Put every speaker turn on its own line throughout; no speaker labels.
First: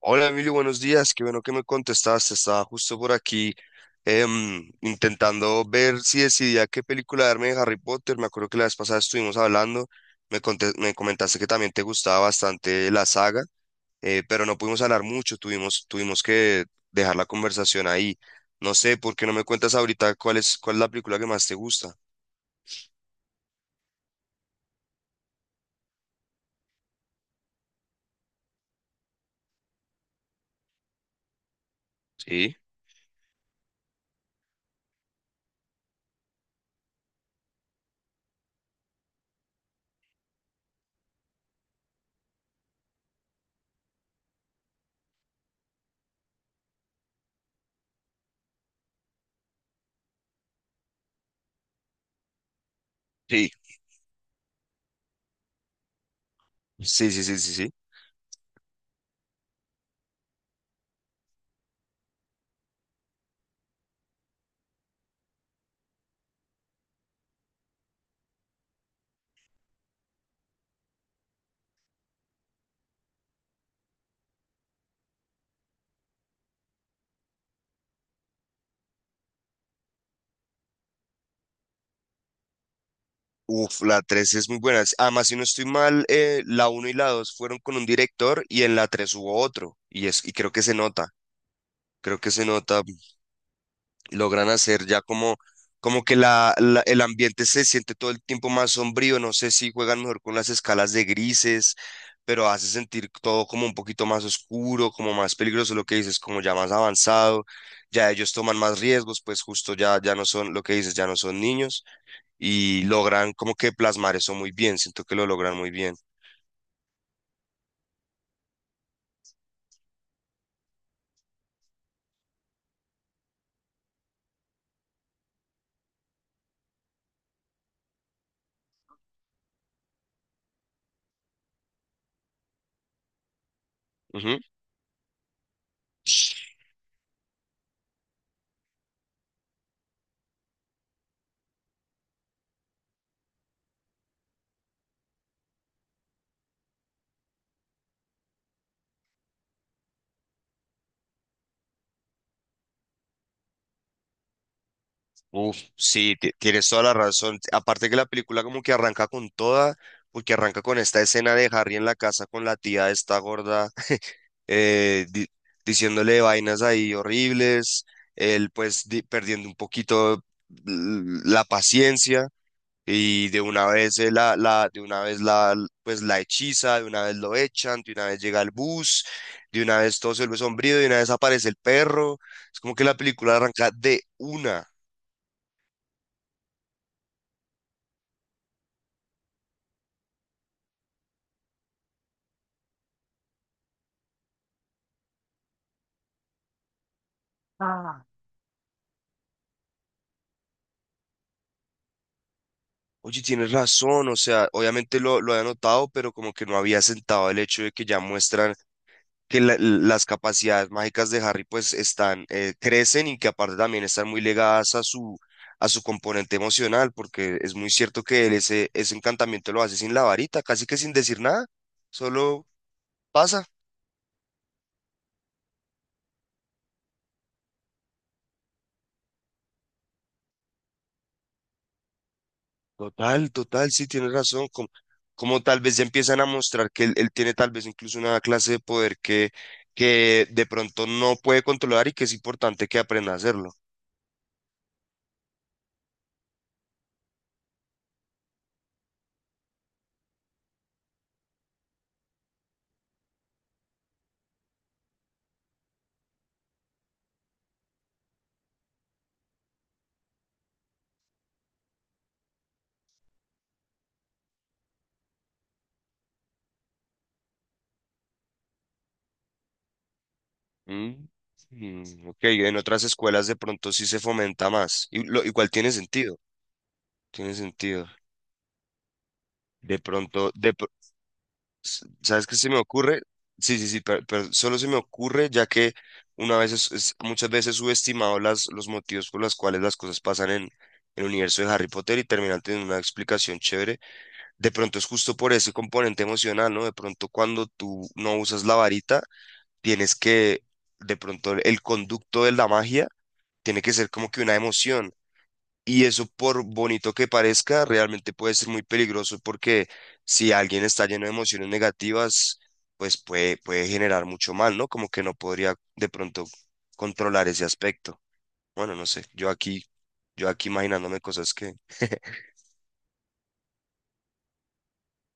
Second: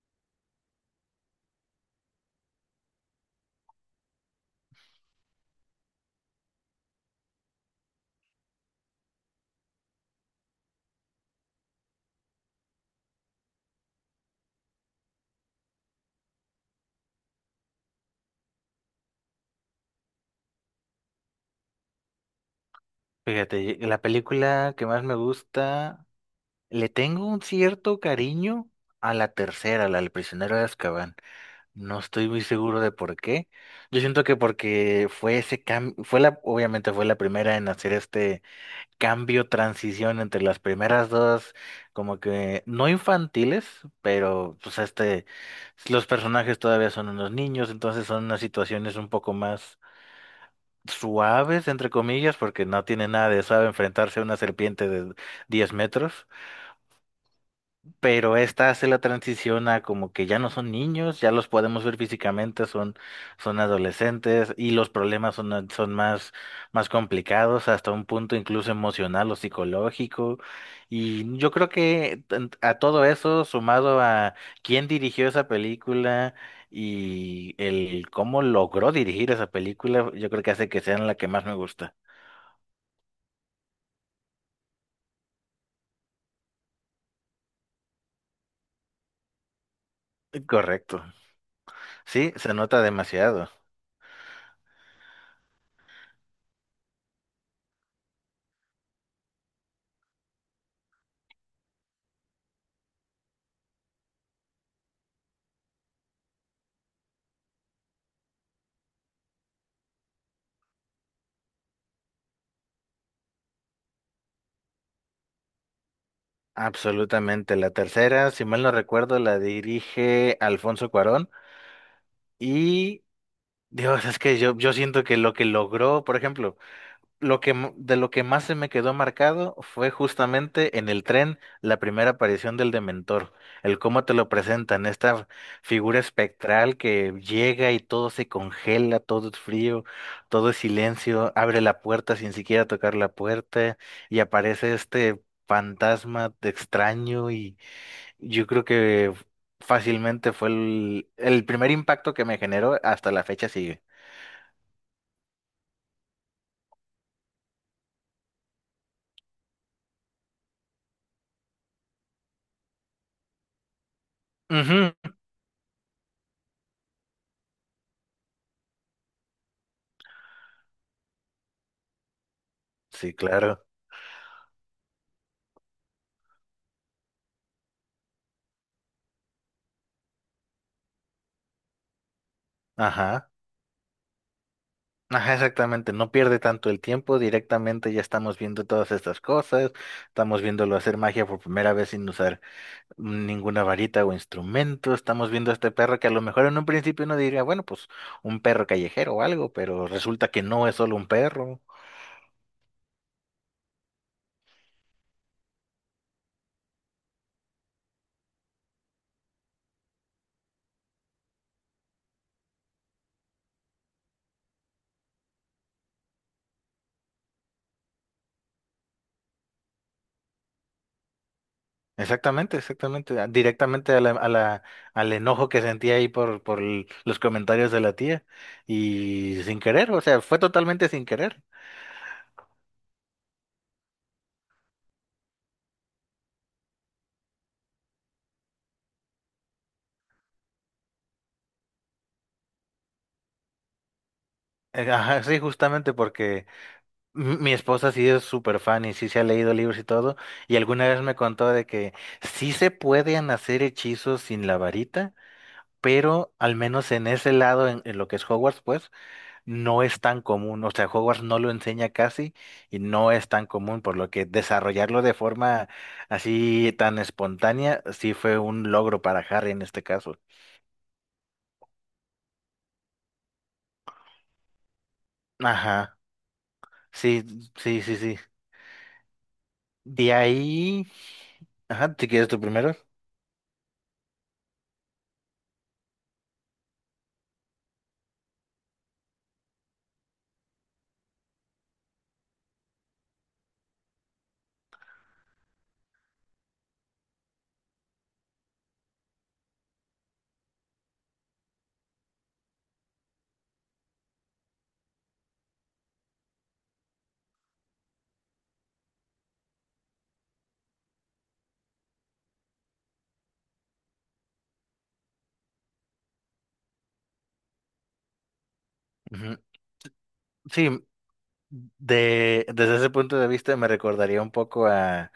Hola Emilio, buenos días. Qué bueno que me contestaste. Estaba justo por aquí intentando ver si decidía qué película darme de Harry Potter. Me acuerdo que la vez pasada estuvimos hablando. Me comentaste que también te gustaba bastante la saga, pero no pudimos hablar mucho. Tuvimos que dejar la conversación ahí. No sé, ¿por qué no me cuentas ahorita cuál es la película que más te gusta?
Fíjate, la película que más me gusta, le tengo un cierto cariño a la tercera, la del prisionero de Azkaban. No estoy muy
Sí,
seguro de por qué. Yo siento que porque fue ese cambio, fue obviamente fue la primera en hacer este cambio, transición entre las primeras dos, como que no infantiles, pero pues este, los personajes todavía son unos niños, entonces son unas situaciones un poco más suaves, entre comillas, porque no tiene nada de
sí.
suave enfrentarse a una serpiente de 10 metros,
Sí, sí, sí, sí, sí.
pero esta hace la transición a como que ya no son niños, ya los podemos ver físicamente, son adolescentes y los problemas son más complicados hasta un punto incluso emocional o psicológico. Y yo creo que a todo eso, sumado a quién dirigió esa película, y el cómo logró dirigir esa película, yo creo que hace que sean la que más me gusta.
Uf, la 3 es muy buena. Además, si no estoy mal, la uno y la 2 fueron con un director y en la 3 hubo otro. Y creo que se
Correcto.
nota, creo que
Sí,
se
se nota
nota.
demasiado.
Logran hacer ya como que el ambiente se siente todo el tiempo más sombrío. No sé si juegan mejor con las escalas de grises, pero hace sentir todo como un poquito más oscuro, como más peligroso, lo que dices, como ya más avanzado. Ya ellos toman más riesgos, pues justo ya no son, lo que dices, ya no son niños y logran como que plasmar eso muy bien, siento que lo logran muy bien.
Absolutamente. La tercera, si mal no recuerdo, la dirige Alfonso Cuarón y Dios, es que yo siento que lo que logró, por ejemplo, de lo que más se me quedó marcado fue justamente en el tren la primera aparición del Dementor, el cómo te lo
Ujú.
presentan, esta figura espectral que llega y todo se congela, todo es frío, todo es silencio, abre la puerta sin siquiera tocar la puerta y aparece este fantasma de extraño y yo creo que fácilmente fue el primer impacto que me generó, hasta la fecha sigue.
Uf, sí, tienes toda la razón. Aparte que la película como que arranca con toda, porque arranca con esta escena de Harry en la casa con la tía esta gorda,
Ujú.
eh, di- diciéndole vainas ahí horribles, él pues perdiendo un poquito la paciencia.
Sí,
Y de
claro.
una vez pues la hechiza, de una vez lo echan, de una vez llega el bus, de una vez todo se vuelve sombrío, de una vez aparece el perro. Es como que la
Ajá.
película arranca de una.
Ajá, exactamente, no pierde tanto el tiempo, directamente ya estamos viendo todas estas cosas, estamos viéndolo hacer magia por primera vez sin usar ninguna varita o instrumento, estamos viendo a este perro que a lo mejor en un principio uno diría, bueno, pues
Ah.
un perro callejero o algo, pero resulta que no es solo un perro.
Oye, tienes razón, o sea, obviamente lo había notado, pero como que no había sentado el hecho de que ya muestran que las capacidades mágicas de Harry pues están, crecen y que aparte también están muy ligadas a su componente emocional, porque es muy cierto que él ese encantamiento lo hace sin la varita, casi que sin decir nada, solo
Exactamente, exactamente,
pasa.
directamente a la, al enojo que sentía ahí por l- los comentarios de la tía y sin querer, o sea, fue totalmente sin querer.
Total, total, sí, tienes razón. Como tal vez ya empiezan a mostrar que él tiene tal vez incluso una clase de poder que de pronto no puede controlar y que es importante que aprenda a hacerlo.
Ajá, sí, justamente porque... Mi esposa sí es súper fan y sí se ha leído libros y todo, y alguna vez me contó de que sí se pueden hacer hechizos sin la varita, pero al menos en ese lado, en lo que es Hogwarts, pues no es tan común, o sea, Hogwarts no lo enseña casi y no es tan común, por lo que desarrollarlo de forma así tan espontánea sí fue un logro para Harry en este caso.
Mm, ok, en otras escuelas de pronto sí se fomenta más. Y igual tiene
Ajá,
sentido,
sí,
tiene
sí,
sentido.
sí, sí.
De
De
pronto,
ahí, ajá, si
¿sabes
quieres
qué
tú
se me
primero.
ocurre? Sí, sí, sí, pero, solo se me ocurre ya que una vez muchas veces subestimado las, los motivos por los cuales las cosas pasan en el universo de Harry Potter y terminan teniendo una explicación chévere. De pronto es justo por ese componente emocional, ¿no? De pronto cuando tú no usas la varita, tienes que, de pronto el conducto de la magia tiene que ser como que una emoción. Y eso, por bonito que parezca, realmente puede ser muy peligroso porque si alguien está lleno de emociones negativas, pues puede generar mucho mal, ¿no? Como que no podría de pronto controlar ese aspecto. Bueno, no sé, yo
Ujú.
aquí, yo aquí
Sí,
imaginándome cosas que.
De, desde ese punto de vista me recordaría un poco a,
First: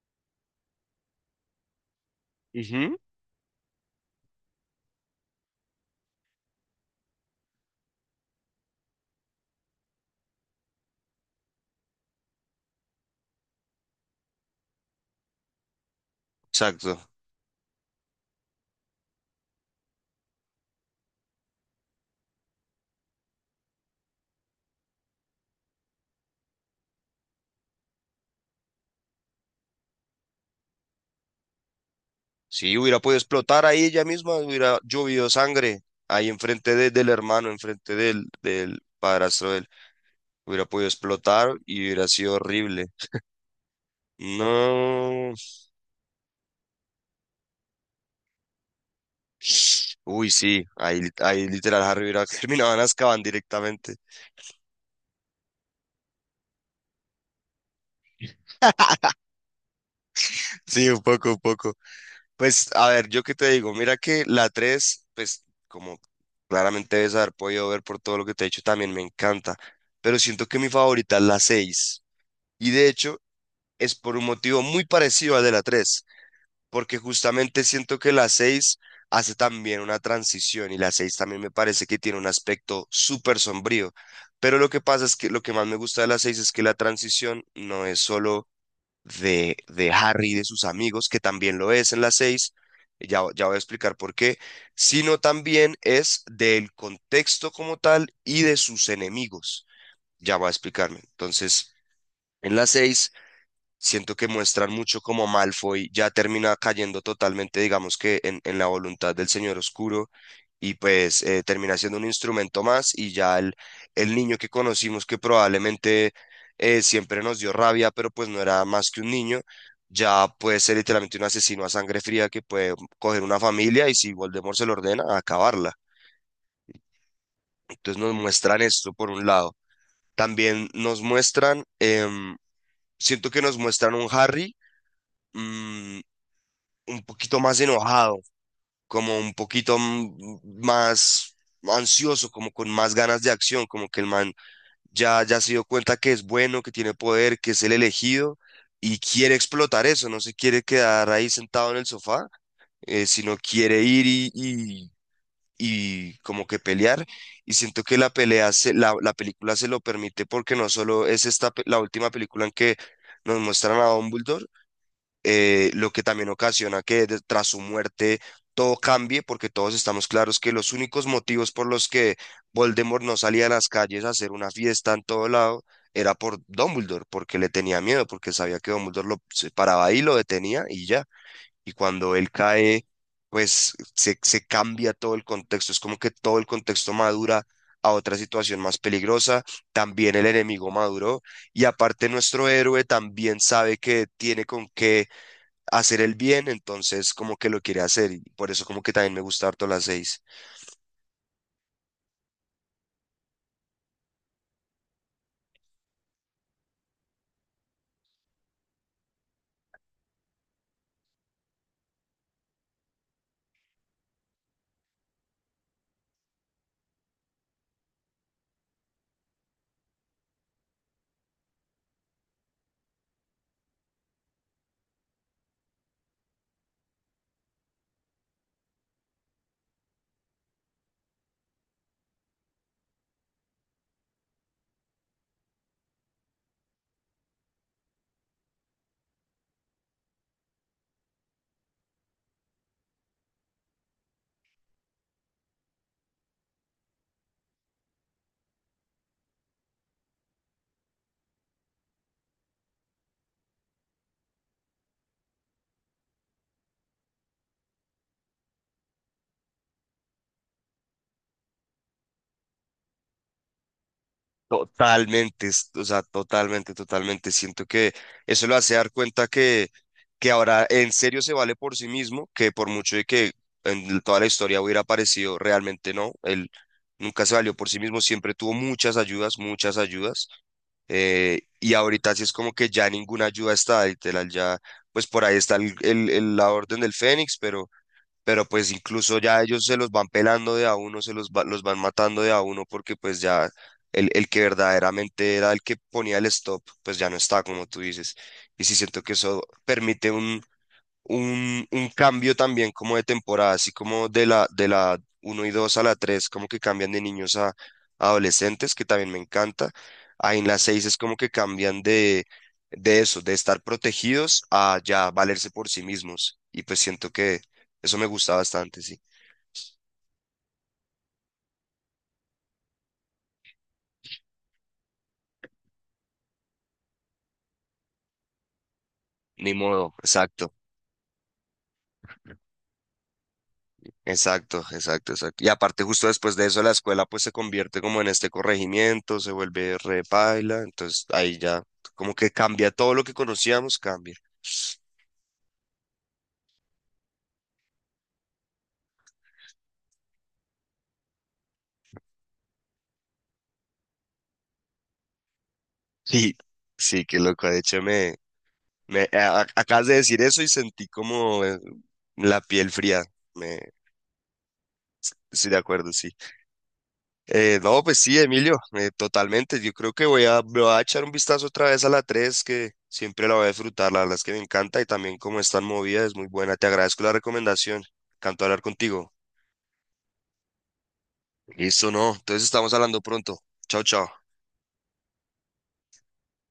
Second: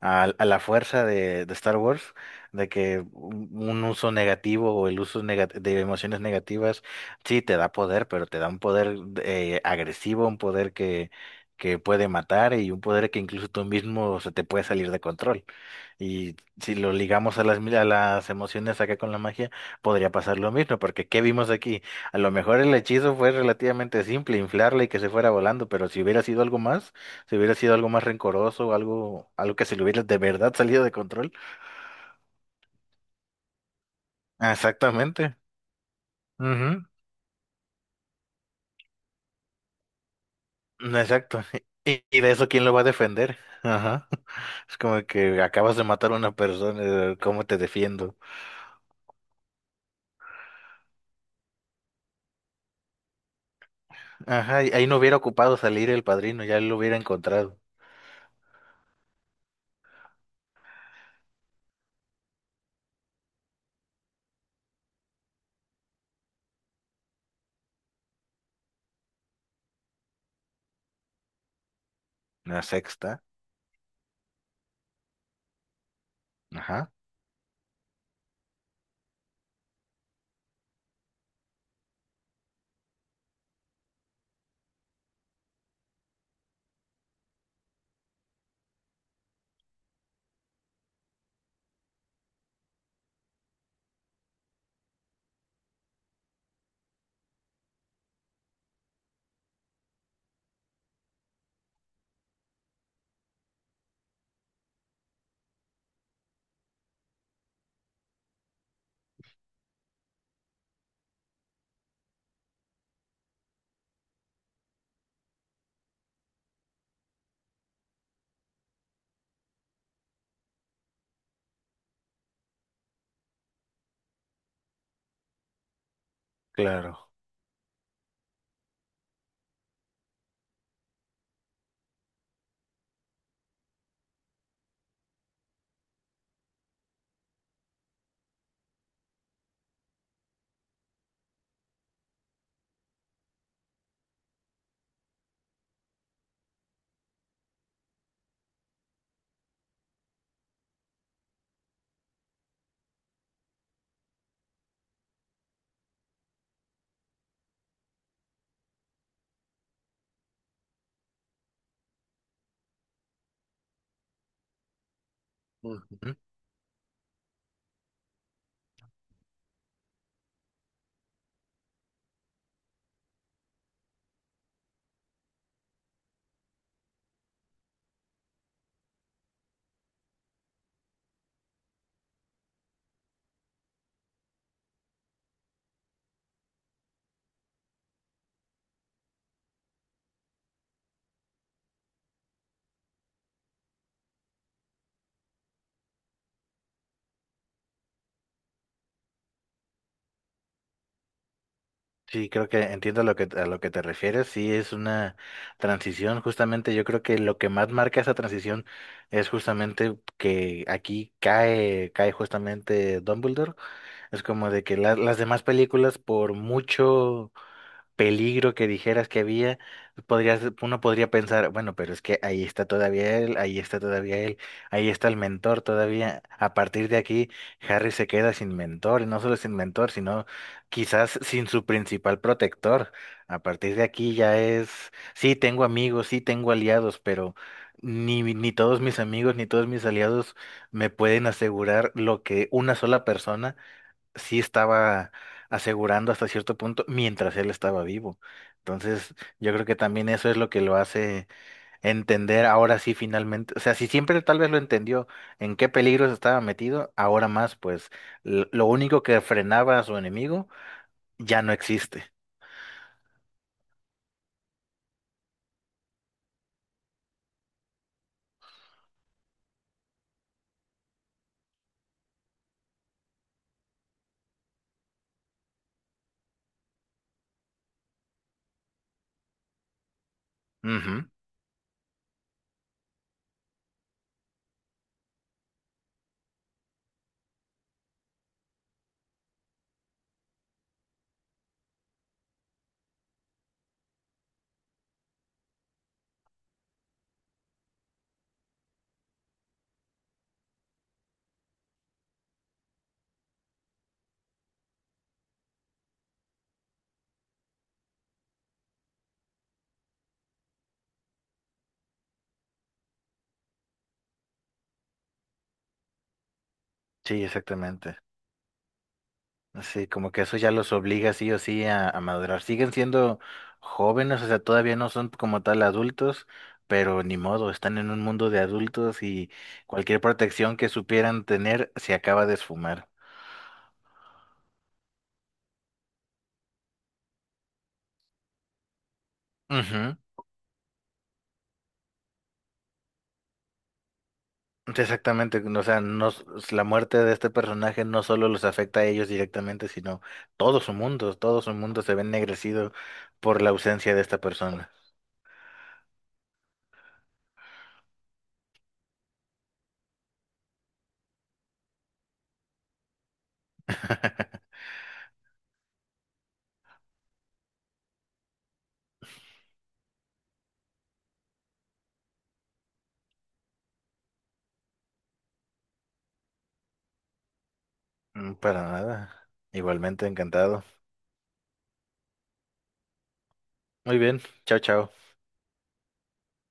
a la fuerza de Star Wars, de
Ujú.
que un uso negativo o el uso de emociones negativas sí te da poder, pero te da un poder agresivo, un poder que puede matar y un poder que incluso tú mismo se te puede salir de control. Y si lo
Exacto.
ligamos a a las emociones acá con la magia, podría pasar lo mismo, porque ¿qué vimos aquí? A lo mejor el hechizo fue relativamente simple, inflarla y que se fuera volando, pero si hubiera sido algo más, si hubiera sido algo más rencoroso, algo, algo que se le hubiera de verdad salido de control.
Sí, hubiera podido explotar ahí ella misma,
Ah,
hubiera llovido
exactamente.
sangre ahí enfrente
Ujú.
del hermano, enfrente del padrastro de él. Hubiera podido
No, exacto.
explotar y hubiera
Y de
sido
eso, ¿quién lo va a
horrible.
defender? Ajá. Es como
No.
que acabas de matar a una persona, ¿cómo te defiendo?
Uy, sí, ahí literal Harry Burak terminaban Azkaban directamente.
Ajá, y ahí no hubiera ocupado salir el padrino, ya lo hubiera encontrado.
Sí, un poco, un poco. Pues, a ver, yo qué te digo, mira que la 3, pues, como claramente debes haber podido ver por todo lo que te he dicho, también me encanta. Pero siento que mi favorita es la seis.
La
Y de
sexta.
hecho, es por un motivo muy parecido al de la tres,
Ajá,
porque justamente siento que la 6 hace también una transición y la 6 también me parece que tiene un aspecto súper sombrío. Pero lo que pasa es que lo que más me gusta de la 6 es que la transición no es solo de Harry y de sus amigos, que también lo es en la 6 ya voy a explicar por qué, sino también es del contexto como tal y de sus enemigos. Ya voy a explicarme. Entonces, en la 6 siento que muestran mucho como Malfoy ya termina cayendo totalmente, digamos que en la voluntad del Señor Oscuro y pues termina siendo un instrumento más y ya el niño que conocimos que probablemente siempre nos dio rabia, pero pues no era más que un niño, ya puede ser literalmente un asesino a sangre fría que puede coger una familia y si Voldemort se lo ordena, acabarla.
claro.
Entonces nos muestran esto por un lado. También nos muestran, siento que nos muestran un Harry mm, un poquito más enojado, como un poquito más ansioso, como con más ganas de acción, como que el man ya se dio cuenta que es bueno, que tiene poder, que es el elegido y quiere explotar eso, no se quiere quedar ahí sentado en el sofá, sino quiere ir y como que pelear. Y siento que la película se lo permite porque no solo es esta, la última película en que nos muestran a Dumbledore, lo que
Ujú.
también ocasiona que tras su muerte todo cambie, porque todos estamos claros que los únicos motivos por los que Voldemort no salía a las calles a hacer una fiesta en todo lado era por Dumbledore, porque le tenía miedo, porque sabía que Dumbledore lo se paraba ahí, lo detenía y ya. Y cuando él cae, pues se cambia todo el contexto, es como que todo el contexto madura a otra situación más peligrosa, también el enemigo maduró y aparte nuestro héroe también sabe que tiene con qué hacer el bien, entonces como que lo quiere hacer y por eso como que también me gusta harto las seis.
Sí, creo que entiendo lo a lo que te refieres. Sí, es una transición. Justamente yo creo que lo que más marca esa transición es justamente que aquí cae justamente Dumbledore. Es como de que las demás películas, por mucho peligro que dijeras que había, podrías, uno podría pensar, bueno, pero es que ahí está todavía él, ahí está todavía él, ahí está el mentor todavía. A partir de aquí, Harry se queda sin mentor, y no solo sin mentor, sino quizás sin su principal protector. A partir de aquí ya es, sí, tengo amigos, sí, tengo aliados, pero ni todos mis amigos, ni todos mis aliados me pueden asegurar lo que una sola persona sí estaba asegurando hasta cierto punto mientras él estaba vivo. Entonces, yo creo que también eso es lo que lo hace entender ahora sí finalmente, o sea, si siempre tal vez lo entendió en qué peligros estaba metido, ahora más, pues lo único que frenaba a su enemigo ya no existe.
Totalmente, o sea, totalmente, totalmente. Siento que eso lo hace dar cuenta que ahora en serio se vale por sí mismo, que por mucho de que en toda la historia hubiera aparecido, realmente no, él nunca se valió por sí mismo, siempre tuvo muchas ayudas, muchas ayudas.
Ujú,
Y ahorita sí es como que ya ninguna ayuda está, literal, ya, pues por ahí está la Orden del Fénix, pero pues incluso ya ellos se los van pelando de a uno, los van matando de a uno porque pues ya el que verdaderamente era el que ponía el stop, pues ya no está, como tú dices. Y sí siento que eso permite un cambio también como de temporada, así como de la uno y 2 a la 3 como que cambian de niños a adolescentes, que también me encanta. Ahí en la 6 es como que cambian de eso, de estar protegidos a ya valerse por sí mismos. Y pues siento
sí,
que eso
exactamente.
me gusta bastante, sí.
Sí, como que eso ya los obliga sí o sí a madurar. Siguen siendo jóvenes, o sea, todavía no son como tal adultos, pero ni modo, están en un mundo de adultos y
Ni modo,
cualquier
exacto.
protección que supieran tener se acaba de esfumar.
Exacto, exacto, exacto. Y aparte, justo después de eso, la escuela pues se convierte como en este corregimiento, se vuelve
Ujú,
re paila, entonces ahí ya como que cambia todo lo que conocíamos, cambia.
exactamente, o sea, no, la muerte de este personaje no solo los afecta a ellos directamente, sino todo su mundo se ve ennegrecido por la ausencia de esta persona.
Sí, sí, qué loco. De hecho, me acabas de decir eso y sentí como la piel fría. Me, Estoy de acuerdo, sí. No, pues sí, Emilio, totalmente. Yo creo que me voy a echar un vistazo otra vez a la 3 que siempre la voy a disfrutar. La verdad es que me encanta y también como es tan movida, es muy buena. Te agradezco la recomendación.
Mm,
Canto hablar
para
contigo.
nada. Igualmente encantado.
Listo, no. Entonces estamos hablando pronto. Chao,
Muy
chao.
bien, chao, chao.